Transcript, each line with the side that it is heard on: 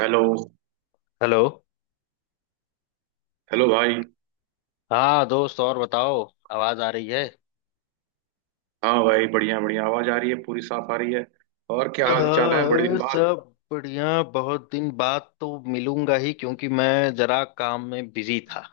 right: Hello.
left: Hello.
right: Hello भाई।
left: हाँ दोस्त, और बताओ। आवाज आ रही है?
right: हाँ भाई, बढ़िया बढ़िया आवाज आ रही है, पूरी साफ आ रही है। और क्या हाल चाल है,
left: हाँ,
right: बड़े दिन
left: अरे
right: बाद?
left: सब बढ़िया। बहुत दिन बाद तो मिलूंगा ही, क्योंकि मैं जरा काम में बिजी था।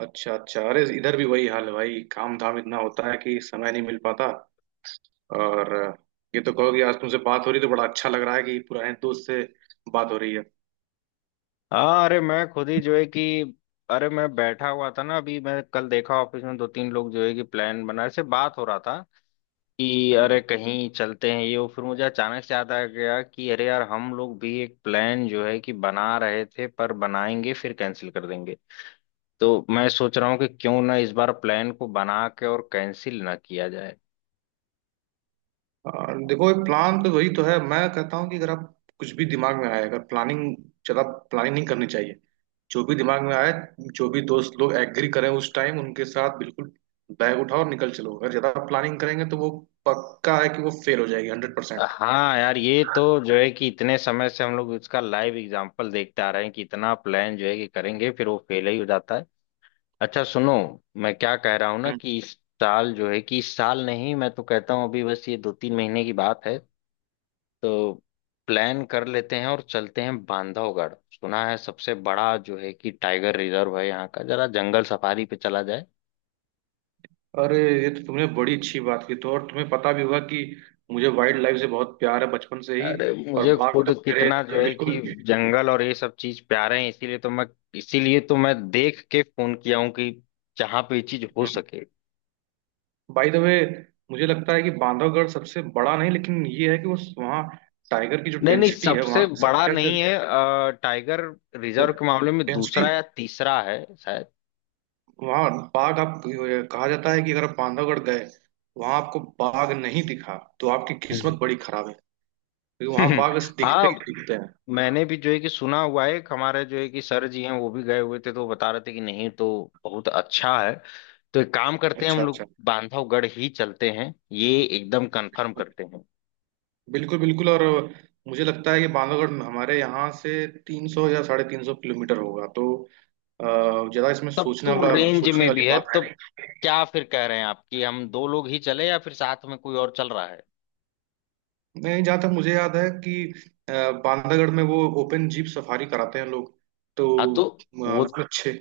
right: अच्छा अच्छा। अरे इधर भी वही हाल है भाई, काम धाम इतना होता है कि समय नहीं मिल पाता। और ये तो कहो कि आज तुमसे बात हो रही तो बड़ा अच्छा लग रहा है कि पुराने दोस्त से बात हो रही है।
left: हाँ, अरे मैं खुद ही जो है कि, अरे मैं बैठा हुआ था ना, अभी मैं कल देखा ऑफिस में दो तीन लोग जो है कि प्लान बना से बात हो रहा था कि
right: हम्म।
left: अरे कहीं चलते हैं ये वो, फिर मुझे अचानक से याद आ गया कि अरे यार हम लोग भी एक प्लान जो है कि बना रहे थे, पर बनाएंगे फिर कैंसिल कर देंगे। तो मैं सोच रहा हूँ कि क्यों ना इस बार प्लान को बना के और कैंसिल ना किया जाए।
right: और देखो, एक प्लान तो वही तो है। मैं कहता हूँ कि अगर आप कुछ भी दिमाग में आए, अगर प्लानिंग ज्यादा प्लानिंग नहीं करनी चाहिए। जो भी दिमाग में आए, जो भी दोस्त लोग एग्री करें उस टाइम उनके साथ बिल्कुल बैग उठाओ और निकल चलो। अगर ज्यादा प्लानिंग करेंगे तो वो पक्का है कि वो फेल हो जाएगी, 100%।
left: हाँ यार, ये तो जो है कि इतने समय से हम लोग इसका लाइव एग्जांपल देखते आ रहे हैं कि इतना प्लान जो है कि करेंगे फिर वो फेल ही हो जाता है। अच्छा सुनो, मैं क्या कह रहा हूँ ना
right: हम्म।
left: कि इस साल जो है कि, इस साल नहीं, मैं तो कहता हूँ अभी बस ये 2 3 महीने की बात है। तो प्लान कर लेते हैं और चलते हैं बांधवगढ़। सुना है सबसे बड़ा जो है कि टाइगर रिजर्व है, यहाँ का जरा जंगल सफारी पे चला जाए।
right: अरे ये तो तुमने बड़ी अच्छी बात की, तो और तुम्हें पता भी होगा कि मुझे वाइल्ड लाइफ से बहुत प्यार है बचपन से ही।
left: अरे
right: और
left: मुझे
right: बाघ
left: खुद
right: तो मेरे
left: कितना जो है कि
right: बिल्कुल।
left: जंगल और ये सब चीज प्यारे हैं, इसीलिए तो मैं, इसीलिए तो मैं देख के फोन किया हूँ कि जहां पे ये चीज हो
right: हम्म।
left: सके।
right: बाय द वे, मुझे लगता है कि बांधवगढ़ सबसे बड़ा नहीं, लेकिन ये है कि वो वहाँ टाइगर की जो
left: नहीं नहीं,
right: डेंसिटी है,
left: सबसे
right: वहाँ की
left: बड़ा
right: संख्या, जो
left: नहीं है, टाइगर रिजर्व के मामले में दूसरा
right: डेंसिटी
left: या तीसरा है शायद।
right: वहाँ बाघ आप, कहा जाता है कि अगर आप बांधवगढ़ गए, वहां आपको बाघ नहीं दिखा तो आपकी
left: हम्म।
right: किस्मत बड़ी खराब है। क्योंकि वहां बाघ दिखते ही
left: हाँ,
right: दिखते हैं।
left: मैंने भी जो है कि सुना हुआ है, एक हमारे जो है कि सर जी हैं, वो भी गए हुए थे, तो वो बता रहे थे कि नहीं तो बहुत अच्छा है। तो एक काम करते हैं,
right: अच्छा
left: हम
right: अच्छा।
left: लोग बांधवगढ़ ही चलते हैं, ये एकदम कंफर्म
right: बिल्कुल।
left: करते हैं।
right: बिल्कुल बिल्कुल। और मुझे लगता है कि बांधवगढ़ हमारे यहाँ से 300 या 350 किलोमीटर होगा तो ज्यादा इसमें
left: तब तो रेंज
right: सोचने
left: में
right: वाली
left: भी है।
right: बात है
left: तब
right: नहीं।
left: क्या फिर कह रहे हैं आप कि हम दो लोग ही चले या फिर साथ में कोई और चल रहा है?
right: नहीं, जहाँ तक मुझे याद है कि अ, बांधवगढ़ में वो ओपन जीप सफारी कराते हैं लोग। तो
left: हाँ तो वो
right: उसमें छः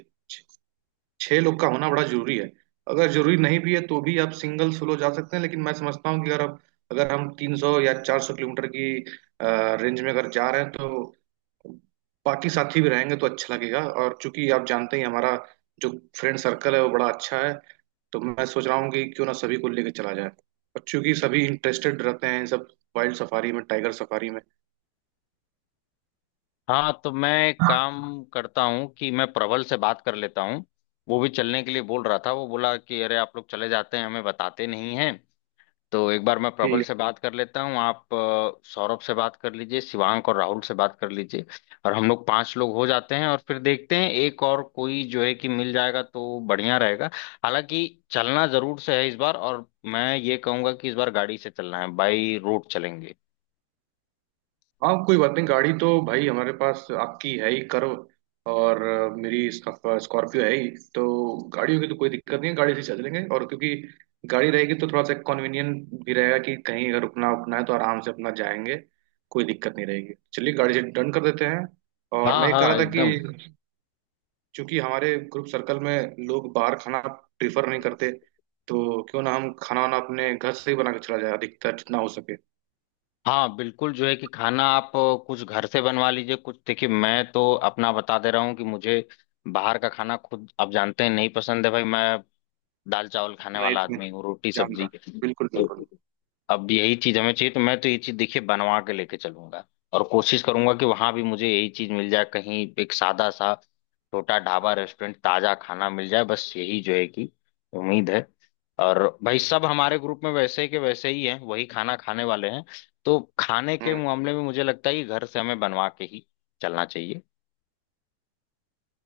right: छह लोग का होना बड़ा जरूरी है। अगर जरूरी नहीं भी है तो भी आप सिंगल सोलो जा सकते हैं, लेकिन मैं समझता हूँ कि अगर हम 300 या 400 किलोमीटर की रेंज में अगर जा रहे हैं तो बाकी साथी भी रहेंगे तो अच्छा लगेगा। और चूंकि आप जानते ही हैं, हमारा जो फ्रेंड सर्कल है वो बड़ा अच्छा है। तो मैं सोच रहा हूँ कि क्यों ना सभी को लेके चला जाए, और चूंकि सभी इंटरेस्टेड रहते हैं इन सब वाइल्ड सफारी में, टाइगर सफारी में।
left: हाँ तो मैं एक काम करता हूँ कि मैं प्रबल से बात कर लेता हूँ। वो भी चलने के लिए बोल रहा था, वो बोला कि अरे आप लोग चले जाते हैं हमें बताते नहीं हैं। तो एक बार मैं प्रबल
right: ठीक।
left: से बात कर लेता हूँ, आप सौरभ से बात कर लीजिए, शिवांक और राहुल से बात कर लीजिए। और हम लोग पांच लोग हो जाते हैं, और फिर देखते हैं एक और कोई जो है कि मिल जाएगा तो बढ़िया रहेगा। हालांकि चलना जरूर से है इस बार, और मैं ये कहूंगा कि इस बार गाड़ी से चलना है, बाई रोड चलेंगे।
right: हाँ, कोई बात नहीं, गाड़ी तो भाई हमारे पास आपकी है ही कर्व, और मेरी स्कॉर्पियो है ही। तो गाड़ियों की तो कोई दिक्कत नहीं है, गाड़ी से चल लेंगे। और क्योंकि गाड़ी रहेगी तो थोड़ा सा कन्वीनियंट भी रहेगा कि कहीं अगर रुकना उकना है तो आराम से अपना जाएंगे। कोई दिक्कत नहीं रहेगी, चलिए गाड़ी से डन कर देते हैं। और
left: हाँ
right: मैं ये
left: हाँ
right: कह रहा था
left: एकदम।
right: कि चूंकि हमारे ग्रुप सर्कल में लोग बाहर खाना प्रीफर नहीं करते, तो क्यों ना हम खाना वाना अपने घर से ही बना के चला जाए, अधिकतर जितना हो सके।
left: हाँ बिल्कुल जो है कि खाना, आप कुछ घर से बनवा लीजिए, कुछ देखिए, मैं तो अपना बता दे रहा हूँ कि मुझे बाहर का खाना, खुद आप जानते हैं, नहीं पसंद है भाई। मैं दाल चावल खाने
right: नहीं,
left: वाला
right: तो मैं
left: आदमी हूँ, रोटी
right: जान
left: सब्जी
right: रहा। बिल्कुल
left: तो
right: बिल्कुल।
left: अब यही चीज हमें चाहिए। तो मैं तो ये चीज देखिए बनवा के लेके चलूंगा, और कोशिश करूंगा कि वहां भी मुझे यही चीज मिल जाए, कहीं एक सादा सा छोटा ढाबा रेस्टोरेंट ताजा खाना मिल जाए, बस यही जो है कि उम्मीद है। और भाई सब हमारे ग्रुप में वैसे के वैसे ही हैं, वही खाना खाने वाले हैं। तो खाने के मामले में मुझे लगता है कि घर से हमें बनवा के ही चलना चाहिए।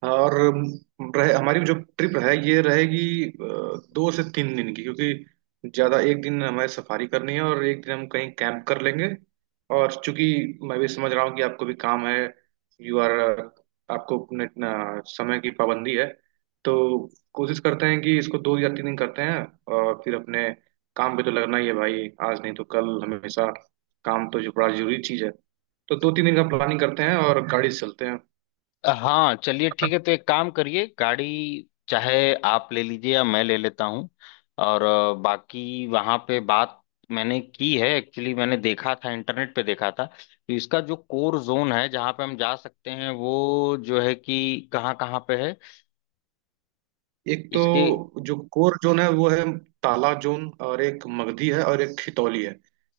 right: और रहे हमारी जो ट्रिप है ये रहेगी 2 से 3 दिन की, क्योंकि ज़्यादा एक दिन हमारी सफारी करनी है और एक दिन हम कहीं कैंप कर लेंगे। और चूंकि मैं भी समझ रहा हूँ कि आपको भी काम है, यू आर आपको अपने अपना समय की पाबंदी है, तो कोशिश करते हैं कि इसको 2 या 3 दिन करते हैं। और फिर अपने काम पे तो लगना ही है भाई, आज नहीं तो कल, हमेशा काम तो जो बड़ा जरूरी चीज़ है। तो दो तीन दिन का प्लानिंग करते हैं और गाड़ी से चलते हैं।
left: हाँ चलिए ठीक है, तो एक काम करिए, गाड़ी चाहे आप ले लीजिए या मैं ले लेता हूँ। और बाकी वहाँ पे बात मैंने की है, एक्चुअली मैंने देखा था, इंटरनेट पे देखा था, तो इसका जो कोर जोन है जहाँ पे हम जा सकते हैं, वो जो है कि कहाँ कहाँ पे है
right: एक तो
left: इसके।
right: जो कोर जोन है वो है ताला जोन, और एक मगधी है और एक खितौली है।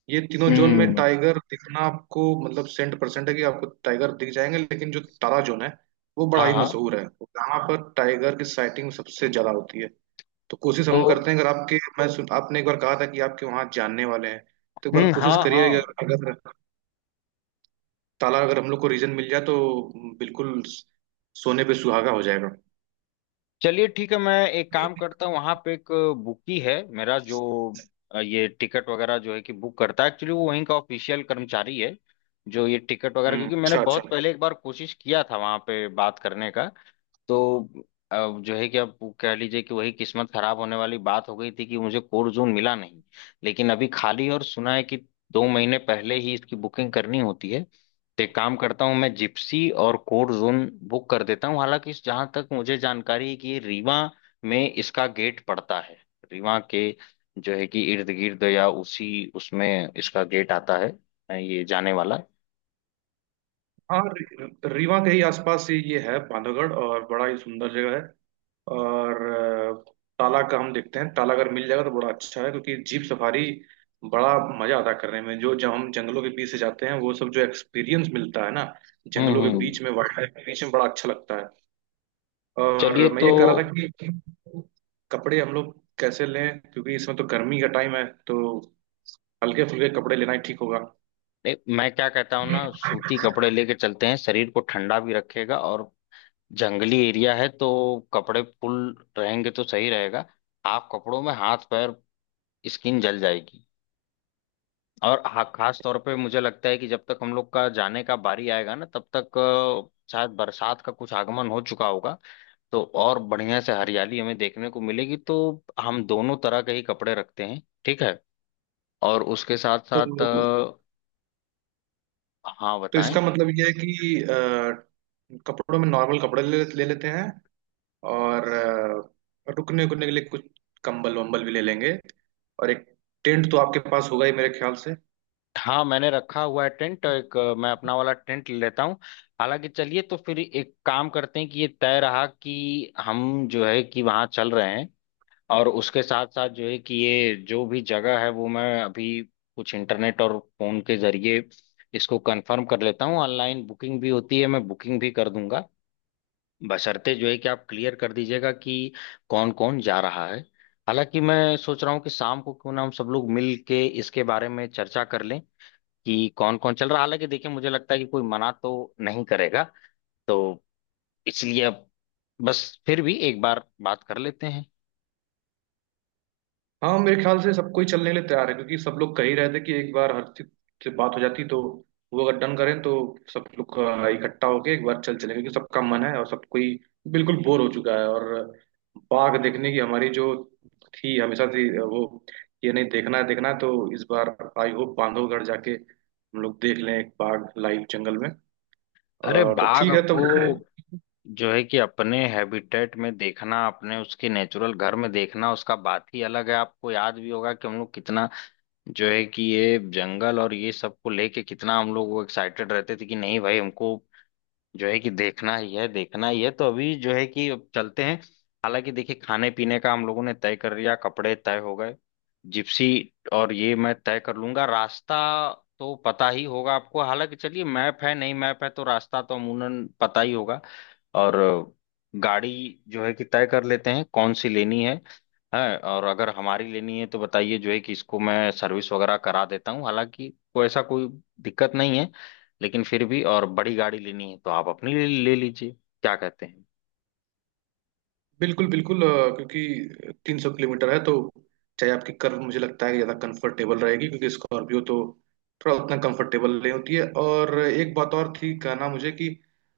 right: ये तीनों जोन में
left: हम्म
right: टाइगर दिखना आपको मतलब सेंट परसेंट है कि आपको टाइगर दिख जाएंगे। लेकिन जो ताला जोन है वो बड़ा
left: हाँ
right: ही
left: हाँ।
right: मशहूर है, यहाँ पर टाइगर की साइटिंग सबसे ज्यादा होती है। तो कोशिश
left: तो
right: हम करते हैं, अगर आपके मैं सुन आपने एक बार कहा था कि आपके वहाँ जानने वाले हैं, तो एक बार कोशिश
left: हाँ हाँ,
right: करिए कि अगर अगर ताला अगर हम लोग को रीजन मिल जाए तो बिल्कुल सोने पे सुहागा हो जाएगा।
left: चलिए ठीक है, मैं एक काम करता हूँ, वहां पे एक बुकी है मेरा, जो ये टिकट वगैरह जो है कि बुक करता है। एक्चुअली वो वहीं का ऑफिशियल कर्मचारी है जो ये टिकट वगैरह,
right: हम्म।
left: क्योंकि मैंने
right: अच्छा अच्छा।
left: बहुत पहले एक बार कोशिश किया था वहां पे बात करने का। तो अब जो है कि आप कह लीजिए कि वही किस्मत खराब होने वाली बात हो गई थी कि मुझे कोर जोन मिला नहीं, लेकिन अभी खाली है। और सुना है कि 2 महीने पहले ही इसकी बुकिंग करनी होती है, तो एक काम करता हूँ, मैं जिप्सी और कोर जोन बुक कर देता हूँ। हालांकि जहाँ तक मुझे जानकारी है कि ये रीवा में इसका गेट पड़ता है, रीवा के जो है कि इर्द गिर्द या उसी उसमें इसका गेट आता है, ये जाने वाला।
right: हाँ, रीवा के ही आसपास ही ये है बांधवगढ़, और बड़ा ही सुंदर जगह है। और अ, ताला का हम देखते हैं, ताला अगर मिल जाएगा तो बड़ा अच्छा है क्योंकि जीप सफारी बड़ा मजा आता है करने में, जो जब हम जंगलों के बीच से जाते हैं वो सब जो एक्सपीरियंस मिलता है ना, जंगलों के
left: हम्म।
right: बीच में, वाइल्ड लाइफ के बीच में बड़ा अच्छा लगता है। और
left: चलिए
right: मैं ये
left: तो
right: कह रहा था कि कपड़े हम लोग कैसे लें, क्योंकि इसमें तो गर्मी का टाइम है तो हल्के फुल्के कपड़े लेना ही ठीक होगा।
left: नहीं, मैं क्या कहता हूँ ना, सूती कपड़े लेके चलते हैं, शरीर को ठंडा भी रखेगा, और जंगली एरिया है तो कपड़े फुल रहेंगे तो सही रहेगा। हाफ कपड़ों में हाथ पैर, स्किन जल जाएगी। और खास तौर पे मुझे लगता है कि जब तक हम लोग का जाने का बारी आएगा ना, तब तक शायद बरसात का कुछ आगमन हो चुका होगा, तो और बढ़िया से हरियाली हमें देखने को मिलेगी। तो हम दोनों तरह के ही कपड़े रखते हैं, ठीक है? और उसके साथ
right: तो
left: साथ, हाँ
right: तो
left: बताएं।
right: इसका मतलब ये है कि कपड़ों में नॉर्मल कपड़े ले लेते हैं, और रुकने उकने के लिए कुछ कंबल वंबल भी ले लेंगे। और एक टेंट तो आपके पास होगा ही मेरे ख्याल से।
left: हाँ मैंने रखा हुआ है टेंट तो एक, मैं अपना वाला टेंट ले लेता हूँ। हालांकि चलिए तो फिर एक काम करते हैं कि ये तय रहा कि हम जो है कि वहाँ चल रहे हैं। और उसके साथ साथ जो है कि ये जो भी जगह है वो मैं अभी कुछ इंटरनेट और फोन के जरिए इसको कंफर्म कर लेता हूँ। ऑनलाइन बुकिंग भी होती है, मैं बुकिंग भी कर दूंगा, बशर्ते जो है कि आप क्लियर कर दीजिएगा कि कौन कौन जा रहा है। हालांकि मैं सोच रहा हूँ कि शाम को क्यों ना हम सब लोग मिल के इसके बारे में चर्चा कर लें कि कौन कौन चल रहा। हालांकि देखिए मुझे लगता है कि कोई मना तो नहीं करेगा, तो इसलिए अब बस, फिर भी एक बार बात कर लेते हैं।
right: हाँ, मेरे ख्याल से सब कोई चलने के लिए तैयार है, क्योंकि सब लोग कह ही रहे थे कि एक बार हर चीज से बात हो जाती, तो वो अगर डन करें तो सब लोग इकट्ठा होके एक बार चल चले, क्योंकि सबका मन है और सब कोई बिल्कुल बोर हो चुका है। और बाघ देखने की हमारी जो थी हमेशा थी वो ये नहीं देखना है, देखना है तो इस बार आई होप बांधवगढ़ जाके हम लोग देख लें एक बाघ लाइव जंगल में।
left: अरे
right: और तो
left: बाघ
right: ठीक है तो
left: को जो है कि अपने हैबिटेट में देखना, अपने उसके नेचुरल घर में देखना, उसका बात ही अलग है। आपको याद भी होगा कि हम लोग कितना जो है कि ये जंगल और ये सब को लेके कितना हम लोग वो एक्साइटेड रहते थे कि नहीं भाई हमको जो है कि देखना ही है, देखना ही है। तो अभी जो है कि अब चलते हैं। हालांकि देखिए खाने पीने का हम लोगों ने तय कर लिया, कपड़े तय हो गए, जिप्सी और ये मैं तय कर लूंगा। रास्ता तो पता ही होगा आपको, हालांकि चलिए मैप है, नहीं मैप है तो रास्ता तो अमूमन पता ही होगा। और गाड़ी जो है कि तय कर लेते हैं कौन सी लेनी है, और अगर हमारी लेनी है तो बताइए, जो है कि इसको मैं सर्विस वगैरह करा देता हूँ। हालांकि कोई ऐसा कोई दिक्कत नहीं है, लेकिन फिर भी और बड़ी गाड़ी लेनी है तो आप अपनी ले लीजिए, क्या कहते हैं?
right: बिल्कुल बिल्कुल, क्योंकि 300 किलोमीटर है तो चाहे आपकी कर्व मुझे लगता है कि ज़्यादा कंफर्टेबल रहेगी, क्योंकि स्कॉर्पियो तो थोड़ा उतना कंफर्टेबल नहीं होती है। और एक बात और थी कहना मुझे कि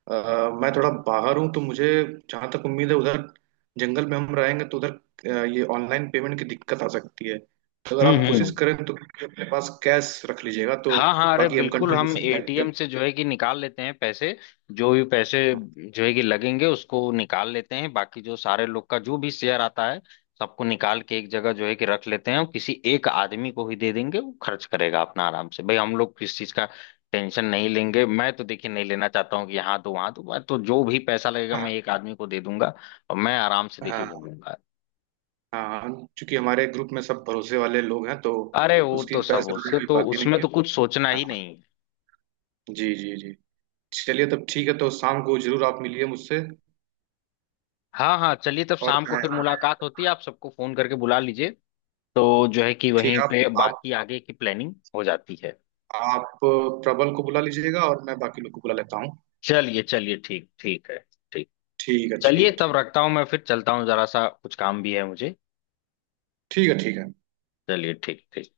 right: अ, मैं थोड़ा बाहर हूँ तो मुझे जहाँ तक उम्मीद है, उधर जंगल में हम रहेंगे तो उधर ये ऑनलाइन पेमेंट की दिक्कत आ सकती है, तो अगर आप कोशिश
left: हम्म,
right: करें तो अपने पास कैश रख लीजिएगा तो
left: हाँ हाँ, अरे
right: बाकी हम
left: बिल्कुल, हम
right: कंट्रीब्यूशन
left: ATM
right: करेंगे।
left: से जो है कि निकाल लेते हैं पैसे। जो भी पैसे जो है कि लगेंगे उसको निकाल लेते हैं, बाकी जो सारे लोग का जो भी शेयर आता है सबको निकाल के एक जगह जो है कि रख लेते हैं, और किसी एक आदमी को ही दे देंगे, वो खर्च करेगा अपना आराम से। भाई हम लोग किस चीज का टेंशन नहीं लेंगे, मैं तो देखिए नहीं लेना चाहता हूँ कि यहाँ तो वहां तो, मैं तो जो भी पैसा लगेगा
right: हाँ
left: मैं एक आदमी को दे दूंगा और मैं आराम से देखिए
right: हाँ
left: घूमूंगा।
right: हाँ। चूंकि हमारे ग्रुप में सब भरोसे वाले लोग हैं तो
left: अरे वो
right: उसकी
left: तो सब
right: पैसे रुपए
left: उसके
right: की
left: तो
right: बात ही नहीं
left: उसमें
right: है।
left: तो कुछ सोचना ही
right: हाँ
left: नहीं।
right: जी जी जी। चलिए तब ठीक है, तो शाम को जरूर आप मिलिए मुझसे।
left: हाँ हाँ चलिए, तब
right: और
left: शाम को
right: मैं
left: फिर मुलाकात होती है, आप सबको फोन करके बुला लीजिए। तो जो है कि
right: ठीक
left: वहीं
right: है,
left: पे बाकी आगे की प्लानिंग हो जाती है।
right: आप प्रबल को बुला लीजिएगा और मैं बाकी लोग को बुला लेता हूँ।
left: चलिए चलिए, ठीक ठीक है, ठीक।
right: ठीक है। ठीक
left: चलिए
right: है। ठीक।
left: तब रखता हूँ, मैं फिर चलता हूँ, जरा सा कुछ काम भी है मुझे।
right: ठीक है। ठीक है।
left: चलिए ठीक ठीक।